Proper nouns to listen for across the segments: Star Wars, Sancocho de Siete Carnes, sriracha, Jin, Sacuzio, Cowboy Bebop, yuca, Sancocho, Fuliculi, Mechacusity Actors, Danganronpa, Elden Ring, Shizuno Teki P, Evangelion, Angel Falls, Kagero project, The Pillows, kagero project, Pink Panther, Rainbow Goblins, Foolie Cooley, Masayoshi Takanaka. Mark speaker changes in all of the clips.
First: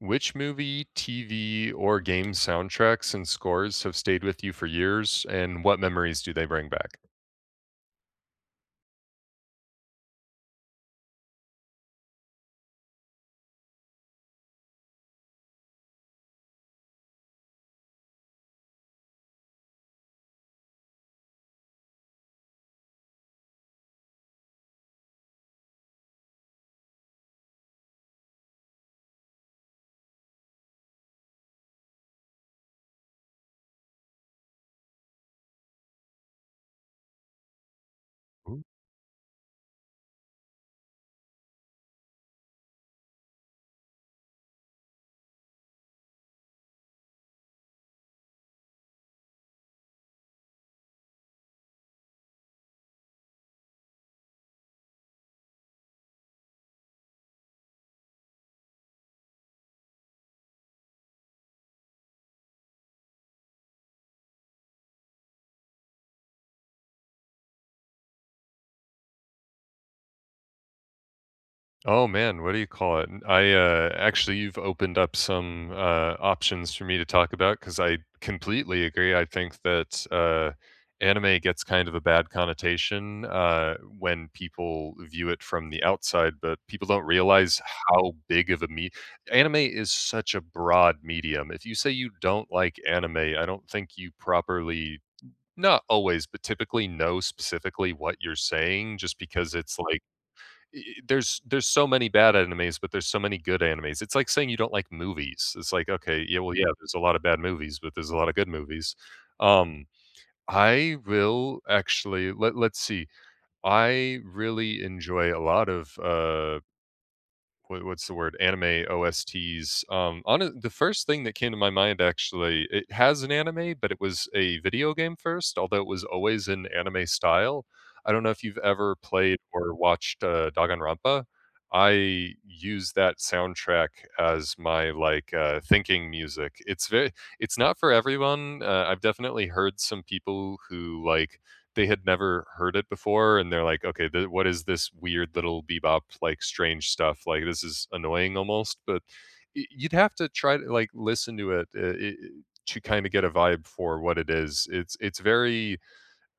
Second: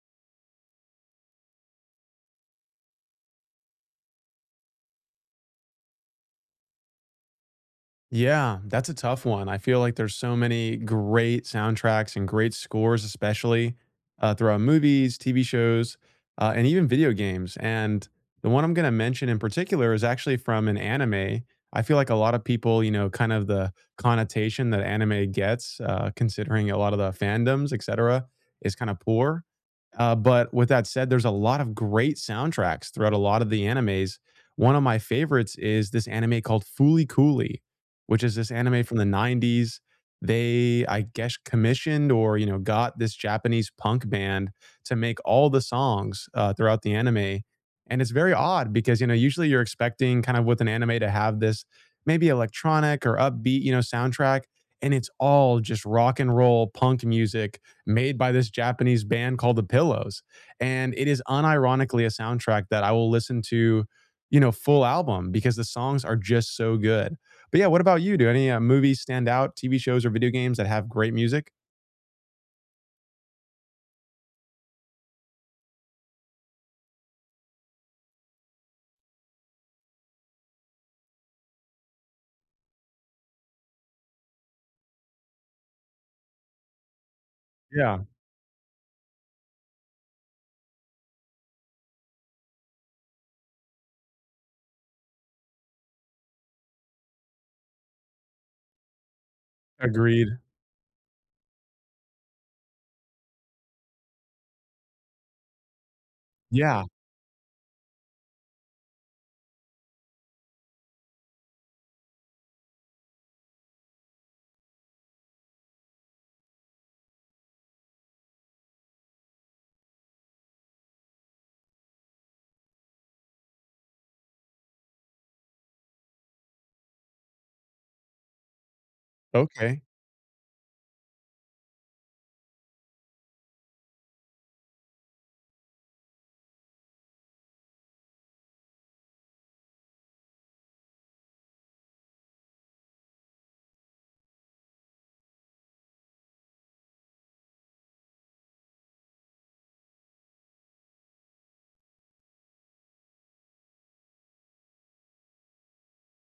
Speaker 1: Which movie, TV, or game soundtracks and scores have stayed with you for years, and what memories do they bring back?
Speaker 2: Yeah, that's a tough one. I feel like there's so many great soundtracks and great scores, especially throughout movies, TV shows, and even video games. And the one I'm going to mention in particular is actually from an anime. I feel like a lot of people, kind of the connotation that anime gets, considering a lot of the fandoms, etc., is kind of poor. But with that said, there's a lot of great soundtracks throughout a lot of the animes. One of my favorites is this anime called Foolie Cooley, which is this anime from the 90s. They, I guess, commissioned or, you know, got this Japanese punk band to make all the songs throughout the anime. And it's very odd because, you know, usually you're expecting kind of with an anime to have this maybe electronic or upbeat, you know, soundtrack. And it's all just rock and roll punk music made by this Japanese band called The Pillows. And it is unironically a soundtrack that I will listen to, you know, full album because the songs are just so good. But yeah, what about you? Do any, movies stand out, TV shows or video games that have great music?
Speaker 1: Oh man, what do you call it? I actually, you've opened up some options for me to talk about because I completely agree. I think that anime gets kind of a bad connotation when people view it from the outside, but people don't realize
Speaker 2: Yeah,
Speaker 1: how big of a me. Anime is such a broad medium. If you say you don't like anime, I don't think you properly. Not always, but typically know specifically what you're saying, just because it's like
Speaker 2: agreed.
Speaker 1: I there's so many bad animes, but there's so many good animes. It's like saying you don't like movies. It's like, okay, yeah, well, yeah,
Speaker 2: Yeah,
Speaker 1: there's a lot of bad movies, but there's a lot of good movies. Um, I will actually let's see. I really enjoy a lot of, what's the word, anime OSTs. On the first thing that came to my mind, actually, it has an anime, but it was a video game first, although it was always in anime style. I don't know if you've ever played or
Speaker 2: okay.
Speaker 1: watched Danganronpa. I use that soundtrack as my like thinking music. It's not for everyone. I've definitely heard some people who, like, they had never heard it before, and they're like, okay, what is this weird little bebop, like, strange stuff, like, this is annoying almost. But you'd have to try to, like, listen to it, to kind of get a vibe for what it is. It's very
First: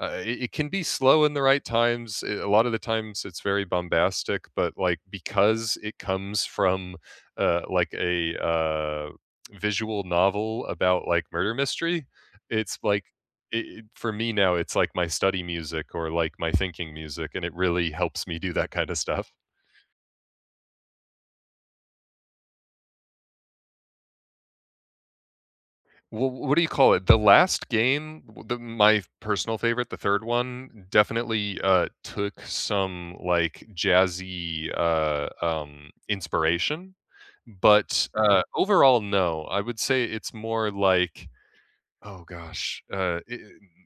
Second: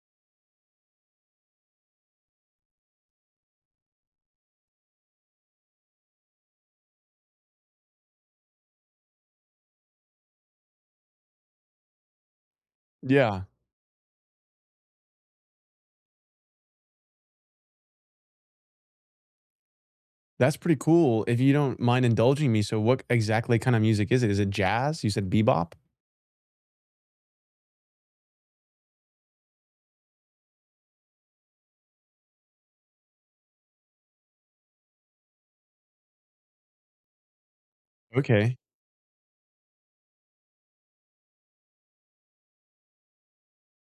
Speaker 1: it, it can be slow in the right times. A lot of the times it's very bombastic, but like, because it comes from like a visual novel about like murder mystery, it's like
Speaker 2: Yeah,
Speaker 1: it, for me now, it's like my study music or like my thinking music, and it really helps me do that kind of stuff.
Speaker 2: that's pretty cool. If you don't mind indulging me, so what exactly kind of music is it? Is it jazz? You said bebop?
Speaker 1: Well, what do you call it? The last game, the my personal favorite, the 3rd one, definitely, took some, like, jazzy, inspiration, but, mhm,
Speaker 2: Okay.
Speaker 1: overall, no. I would say it's more like, oh gosh, I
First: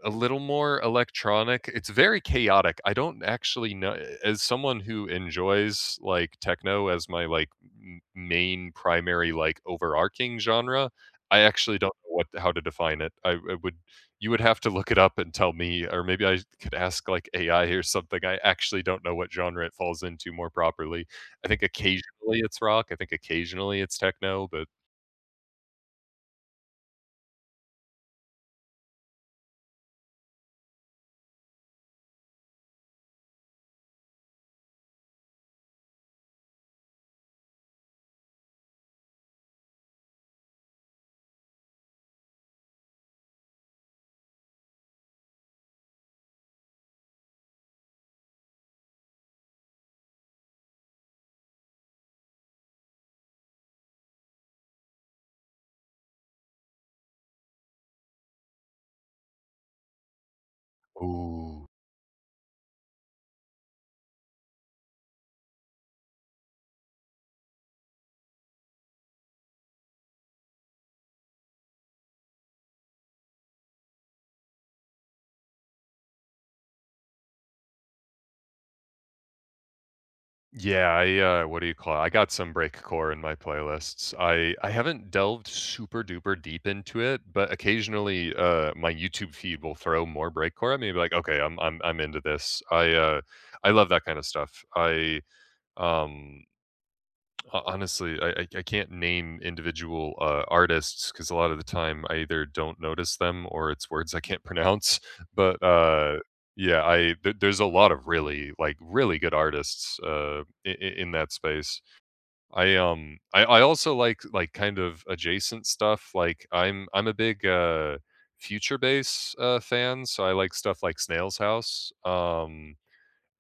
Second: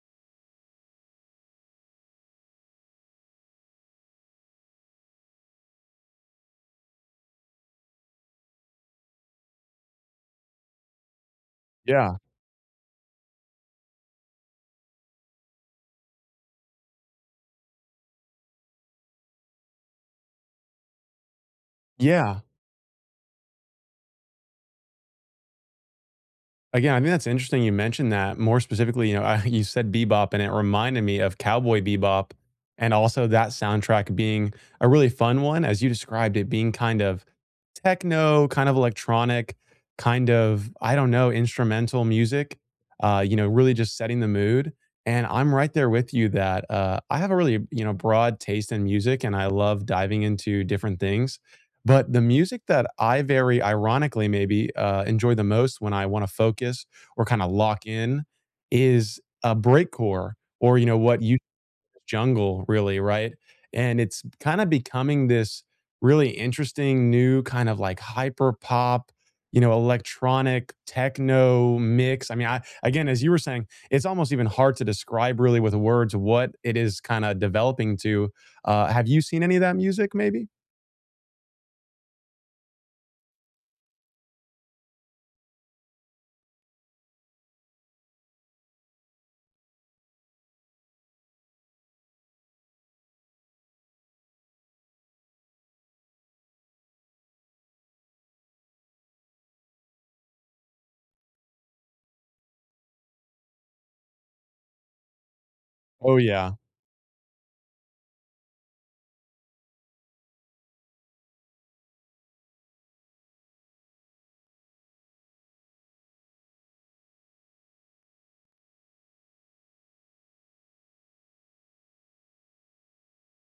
Speaker 1: a little more electronic. It's very chaotic. I don't actually know, as someone who enjoys, like, techno as my, like, m main primary, like, overarching genre, I actually don't know
Speaker 2: Yeah.
Speaker 1: what how to define it. I would, you would have to look it up and tell me, or maybe I could ask, like, AI or something. I actually don't know what genre it falls into more properly. I think occasionally
Speaker 2: Yeah.
Speaker 1: it's rock, I think occasionally it's techno, but
Speaker 2: Again, I think that's interesting you mentioned that. More specifically, I, you said bebop, and it reminded me of Cowboy Bebop, and also that soundtrack being a really fun one, as you described it, being kind of techno, kind of electronic, kind of, I don't know, instrumental music. You know, really just setting the mood. And I'm right there with you that I have a really, you know, broad taste in music, and I love diving into different things. But the music that I very ironically, maybe, enjoy the most when I wanna focus or kinda lock in is a breakcore, or, you know, what you
Speaker 1: ooh.
Speaker 2: jungle really, right? And it's kinda becoming this really interesting new kind of like hyper pop, you know, electronic techno mix. I mean, I, again, as you were saying, it's almost even hard to describe really with words what it is kinda developing to. Have you seen any of that music maybe?
Speaker 1: Yeah, I, what do you call it? I got some breakcore in my playlists. I haven't delved super duper deep into it, but occasionally, my YouTube feed will throw more breakcore at me, and be like, "Okay, I'm into this." I love that kind of stuff. Um Ho honestly, I can't name individual, artists, because a lot of the time I either don't notice them, or it's words I can't pronounce, but,
Speaker 2: Oh, yeah.
Speaker 1: yeah, I there's a lot of really, like, really good artists, I in that space. I also like, kind of adjacent stuff, like, I'm a big, future bass, fan, so I like stuff like Snail's House.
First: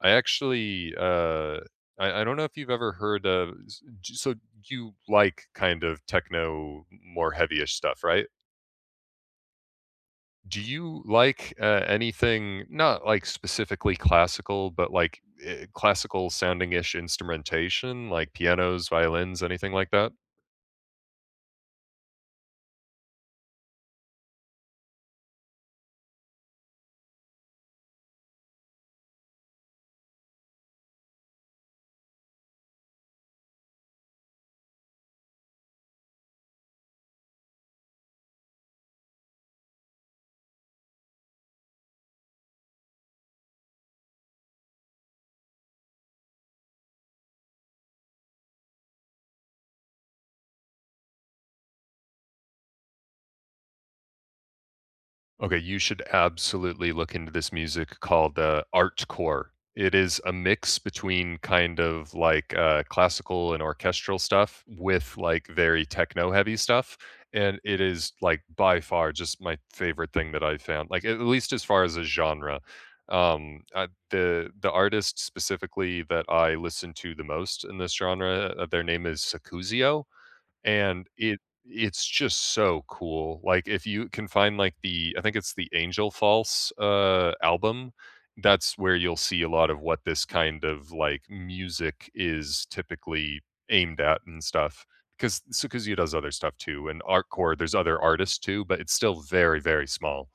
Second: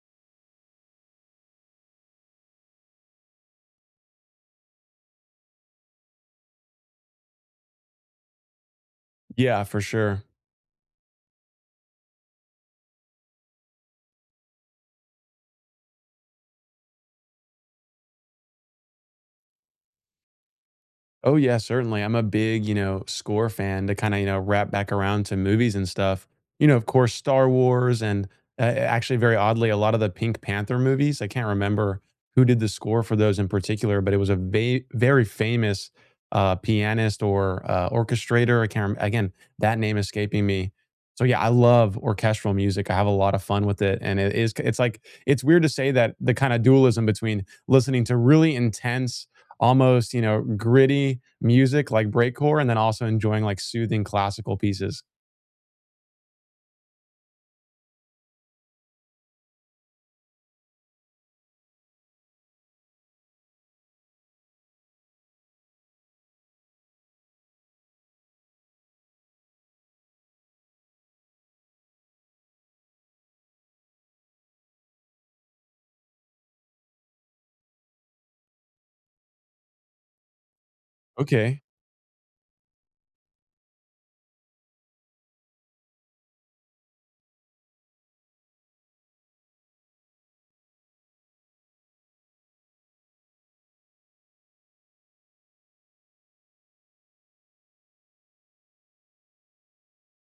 Speaker 1: I actually, I don't know if you've ever heard of. So you like kind of techno, more heavyish stuff, right?
Speaker 2: Yeah, for sure.
Speaker 1: Do you like anything, not like specifically classical, but like, classical sounding ish instrumentation, like pianos, violins, anything like that?
Speaker 2: Oh yeah, certainly. I'm a big, you know, score fan, to kind of, you know, wrap back around to movies and stuff. You know, of course, Star Wars and actually, very oddly, a lot of the Pink Panther movies. I can't remember who did the score for those in particular, but it was a very famous pianist or orchestrator. I can't remember. Again, that name escaping me. So yeah, I love orchestral music. I have a lot of fun with it, and it is. It's like, it's weird to say that, the kind of dualism between listening to really intense, almost, you know, gritty music like breakcore, and then also enjoying like soothing classical pieces.
Speaker 1: Okay, you should absolutely look into this music called Artcore. It is a mix between kind of like classical and orchestral stuff with like very techno heavy stuff. And it is like by far just my favorite thing that I found, like, at least as far as a genre. The artist specifically that I listen to the most in this genre, their name is Sacuzio, and
Speaker 2: Okay,
Speaker 1: it's just so cool. Like, if you can find, like, the I think it's the Angel Falls, album, that's where you'll see a lot of what this kind of, like, music is typically aimed at and stuff. Because Sukuzu does other stuff too, and Artcore, there's other artists too, but it's still very, very small.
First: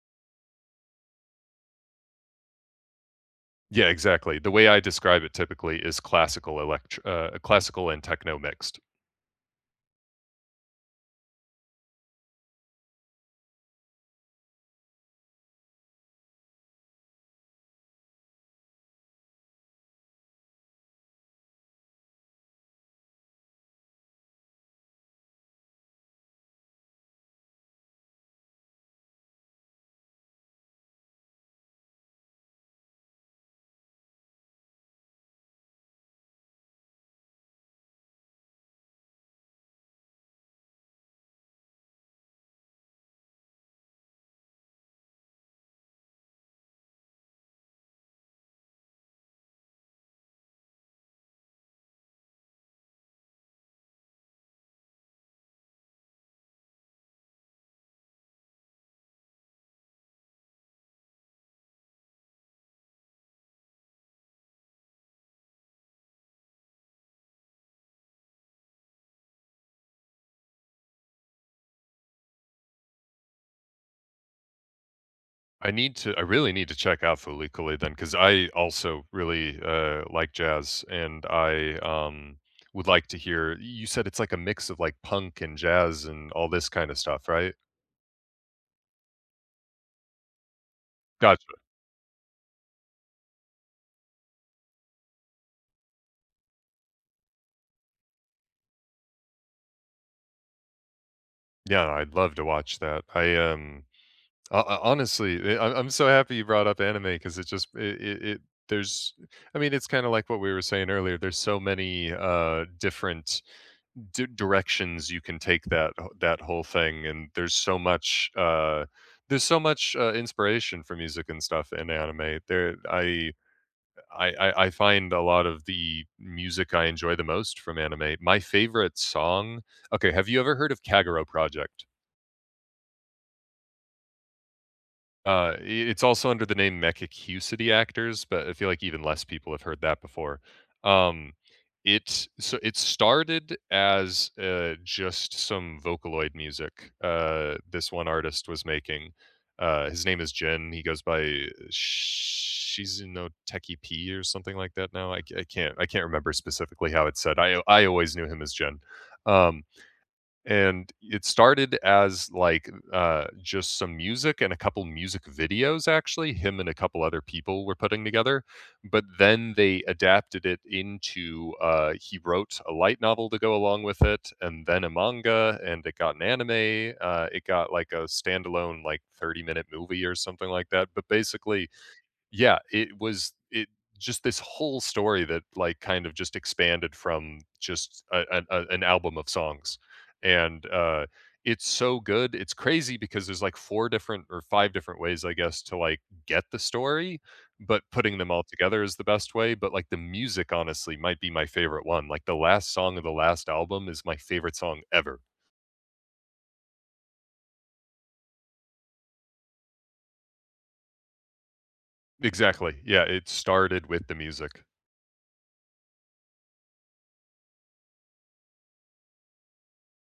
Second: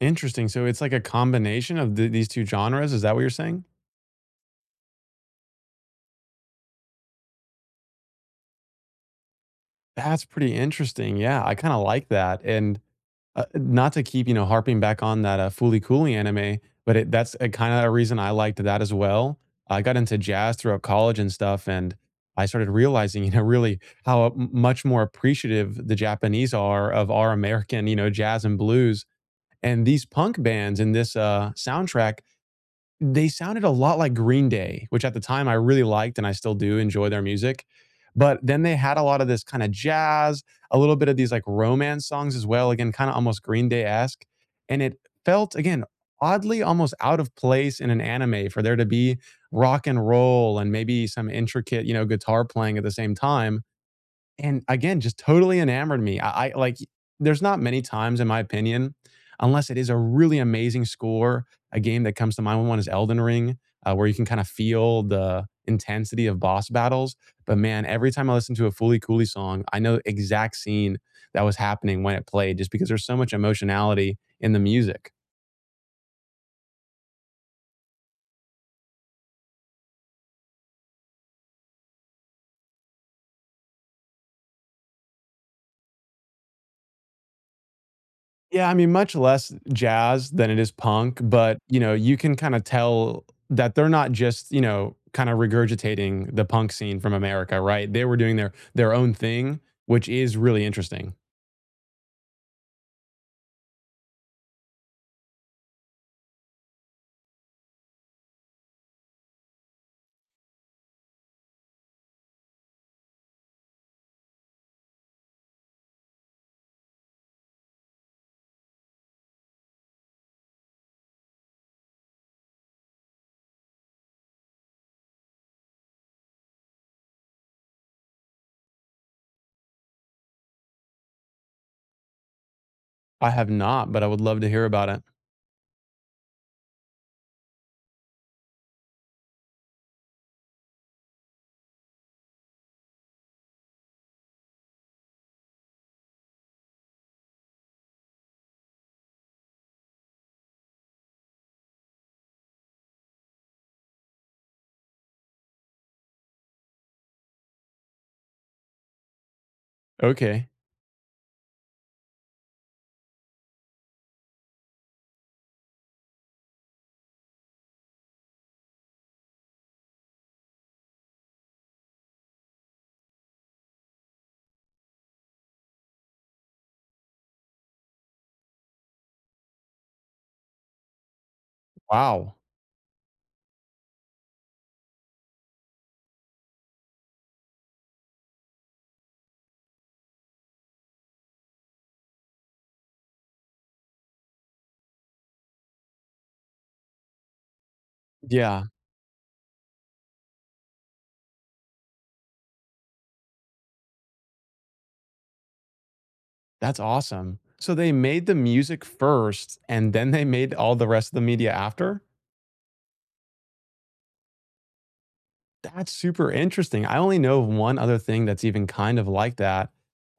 Speaker 2: interesting. So it's like a combination of these two genres. Is that what you're saying?
Speaker 1: Yeah, exactly. The way I describe it typically is classical elect classical and techno mixed.
Speaker 2: That's pretty interesting. Yeah, I kind of like that. And not to keep, you know, harping back on that Foolie Cooley anime, but it, that's a kind of a reason I liked that as well. I got into jazz throughout college and stuff, and I started realizing, you know, really how much more appreciative the Japanese are of our American, you know, jazz and blues. And these punk bands in this soundtrack, they sounded a lot like Green Day, which at the time I really liked, and I still do enjoy their music. But then they had a lot of this kind of jazz, a little bit of these like romance songs as well, again, kind of almost Green Day esque. And it felt, again, oddly almost out of place in an anime for there to be rock and roll and maybe some intricate, you know, guitar playing at the same time, and again, just totally enamored me. I like, there's not many times in my opinion, unless it is a really amazing score, a game that comes to mind, one is Elden Ring, where you can kind of feel the intensity of boss battles, but man, every time I listen to a Foolie Cooley song, I know the exact scene that was happening when it played, just because there's so much emotionality in the music.
Speaker 1: I really need to check out Fuliculi then, because I also really, like jazz, and would like to hear, you said it's like a mix of, like, punk and jazz and all this kinda stuff, right?
Speaker 2: Yeah, I mean, much less jazz than it is punk,
Speaker 1: Gotcha.
Speaker 2: but, you know, you can kinda tell that they're not just, you know, kinda regurgitating the punk scene from America, right? They were doing their own thing, which is really interesting.
Speaker 1: Yeah, I'd love to watch that. I, ho honestly, I'm so happy you brought up anime, because it just it it it there's I mean, it's kinda like what we were saying earlier, there's so many, different directions you can take that that whole thing, and there's so much inspiration for music and stuff in anime there. I find a lot of the music I enjoy the most from anime, my favorite song, okay, have you ever heard of Kagero Project?
Speaker 2: I have not, but I would love to hear about it.
Speaker 1: I it's also under the name Mechacusity Actors, but I feel like even less people have heard that before. Um, it, so it started as, just some Vocaloid music, this one artist was making. His name is Jin, he goes by Shizuno Teki P or something like that now, I can't remember specifically how it's said, I always knew him as Jin. Um,
Speaker 2: Okay.
Speaker 1: and it started as, like, just some music and a couple music videos, actually, him and a couple other people were putting together, but then they adapted it into, he wrote a light novel to go along with it, and then a manga, and it got an anime, it got, like, a standalone, like, 30-minute movie or something like that. But basically,
Speaker 2: Wow.
Speaker 1: yeah, it was it just this whole story that, like, kind of just expanded from just a an album of songs, and, it's so good, it's crazy, because there's, like, 4 different or 5 different ways, I guess, to, like, get the story, but putting them all
Speaker 2: Yeah,
Speaker 1: together is the best way. But, like, the music, honestly, might be my favorite one, like, the last song of the last album is my favorite song ever.
Speaker 2: that's awesome. So they made the music first, and then they made all the rest of the media after?
Speaker 1: Exactly, yeah, it started with the music.
Speaker 2: That's super interesting. I only know of one other thing that's even kind of like that.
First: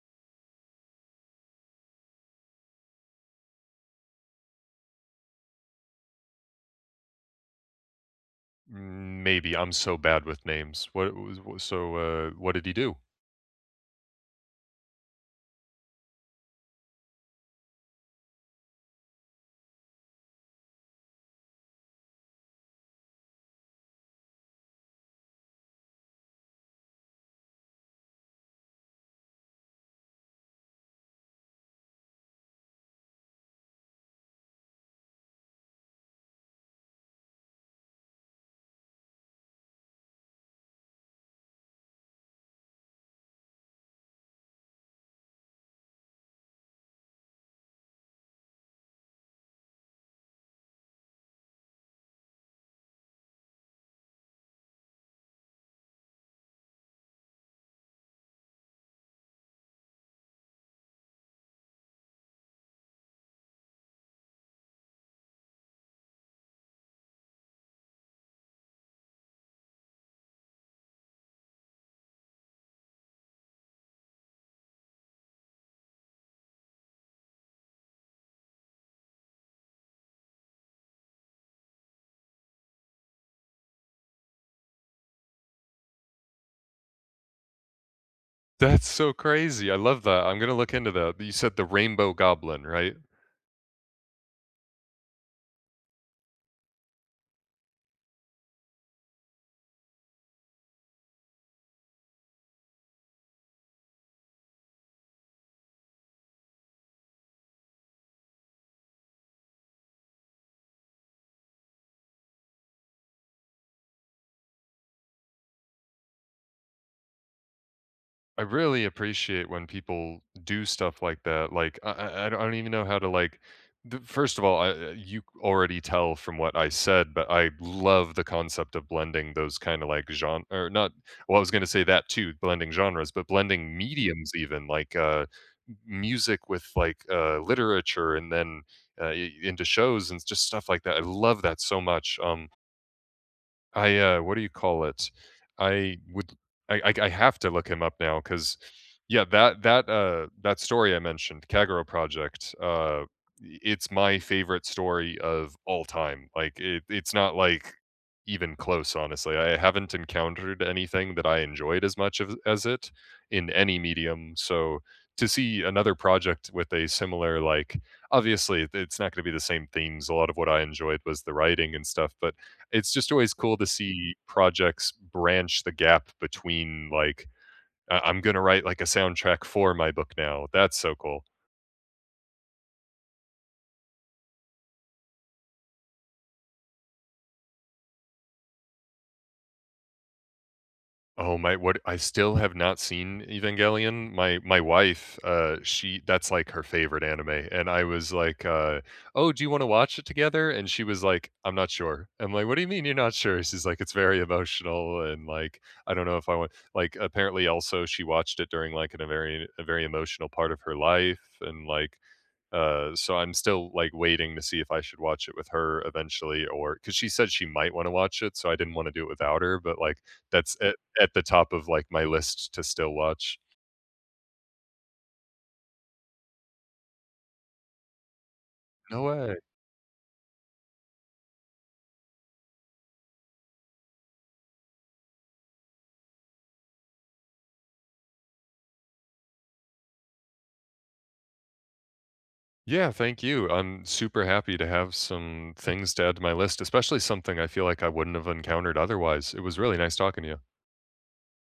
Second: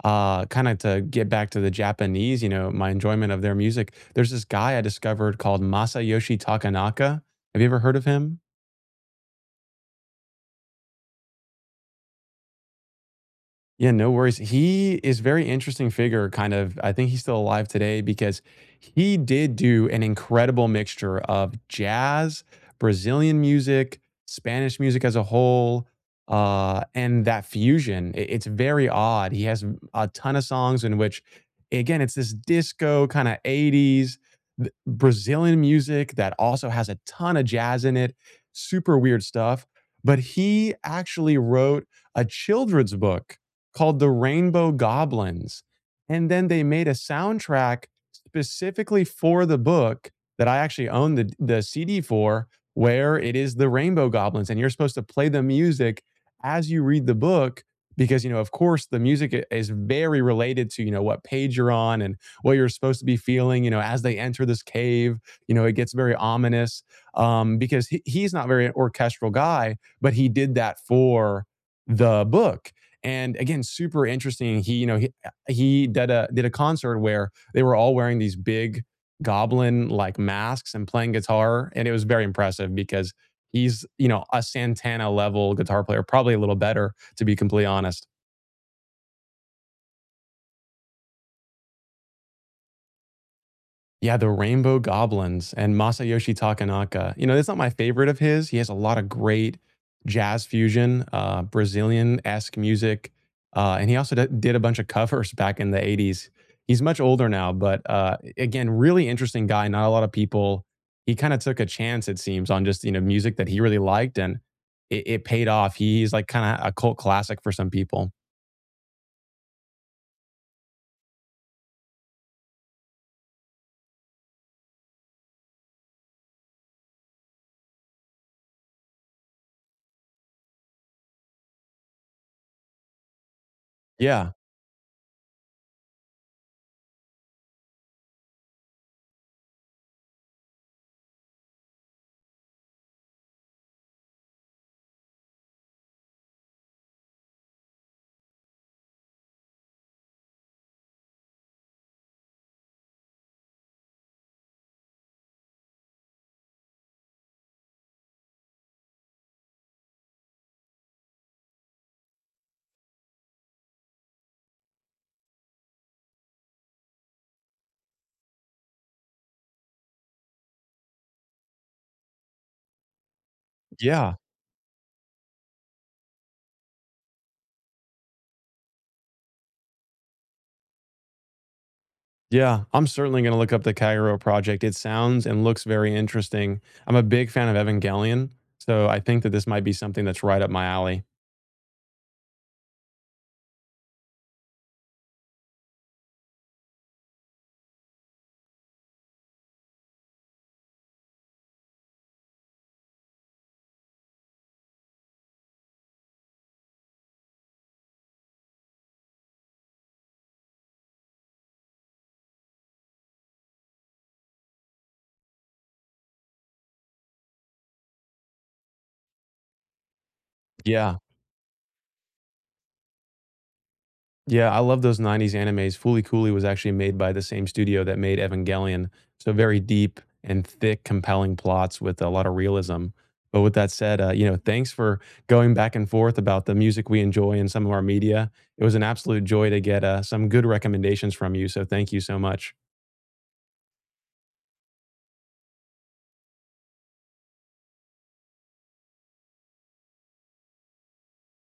Speaker 2: Kind of to get back to the Japanese, you know, my enjoyment of their music. There's this guy I discovered called Masayoshi Takanaka. Have you ever heard of him?
Speaker 1: Maybe, I'm so bad with names. What was wha so, what did he do?
Speaker 2: Yeah, no worries. He is very interesting figure, kind of. I think he's still alive today, because he did do an incredible mixture of jazz, Brazilian music, Spanish music as a whole, and that fusion. It's very odd. He has a ton of songs in which, again, it's this disco kind of 80s Brazilian music that also has a ton of jazz in it. Super weird stuff. But he actually wrote a children's book called the Rainbow Goblins. And then they made a soundtrack specifically for the book, that I actually own the CD for, where it is the Rainbow Goblins. And you're supposed to play the music as you read the book, because, you know, of course the music is very related to, you know, what page you're on and what you're supposed to be feeling, you know, as they enter this cave, you know, it gets very ominous. Um, because he, he's not very an orchestral guy, but he did that for the book. And again, super interesting, he, you know, he did a concert where they were all wearing these big goblin like masks and playing guitar, and it was very impressive, because he's, you know, a Santana level guitar player, probably a little better, to be completely honest.
Speaker 1: That's so crazy, I love that, I'm gonna look into that. You said the Rainbow Goblin, right?
Speaker 2: Yeah, the Rainbow Goblins and Masayoshi Takanaka. You know, it's not my favorite of his. He has a lot of great jazz fusion, Brazilian esque music. And he also did a bunch of covers back in the 80s. He's much older now, but again, really interesting guy. Not a lot of people. He kind of took a chance, it seems, on just, you know, music that he really liked, and it paid off. He's like kind of a cult classic for some people.
Speaker 1: I really appreciate when people do stuff like that. I don't even know how to like. The, first of all, you already tell from what I said, but I love the concept of blending those kind of like genre or not. Well, I was going to say that too, blending genres, but blending mediums
Speaker 2: Yeah.
Speaker 1: even, like, music with like, literature, and then into shows and just stuff like that. I love that so much. What do you call it? I would, I have to look him up now because, yeah, that story I mentioned, Kagero Project, it's my favorite story of all time. It's not like even close, honestly. I haven't encountered anything that I enjoyed as much of, as it, in any medium. So to see another project with a similar, like, obviously it's not going to be the same themes, a lot of what I enjoyed was the writing and stuff. But it's just always cool to see
Speaker 2: Yeah.
Speaker 1: projects branch the gap between, like, I'm gonna write, like, a soundtrack for my book now." That's so cool.
Speaker 2: Yeah, I'm certainly going to look up the Kagero project. It sounds and looks very interesting. I'm a big fan of Evangelion, so I think that this might be something that's right up my alley.
Speaker 1: Oh my, what, I still have not seen Evangelion. My wife, she, that's, like, her favorite anime, and I was like, "Oh, do you wanna watch it together?" And she was like, "I'm not sure." I'm like, "What do you mean you're not sure?" She's like, "It's very emotional," and, like, "I don't know if I want," like, apparently also she watched it during, like, an a very emotional part of her life, and, like, so I'm still, like, waiting to see if I should watch it with her eventually, or because she said she might wanna watch it, so I didn't wanna do it without her. But, like, that's
Speaker 2: Yeah.
Speaker 1: at the top of, like, my list to still watch.
Speaker 2: Yeah, I love those 90s animes. Foolie Coolie was actually made by the same studio that made Evangelion.
Speaker 1: No
Speaker 2: So
Speaker 1: way.
Speaker 2: very deep and thick, compelling plots with a lot of realism. But with that said, you know, thanks for going back and forth about the music we enjoy and some of our media. It was an absolute joy to get some good recommendations from you. So thank you so much.
Speaker 1: Yeah, thank you. I'm super happy to have some things to add to my list, especially something I feel like I wouldn't have encountered otherwise. It was really nice talking to you.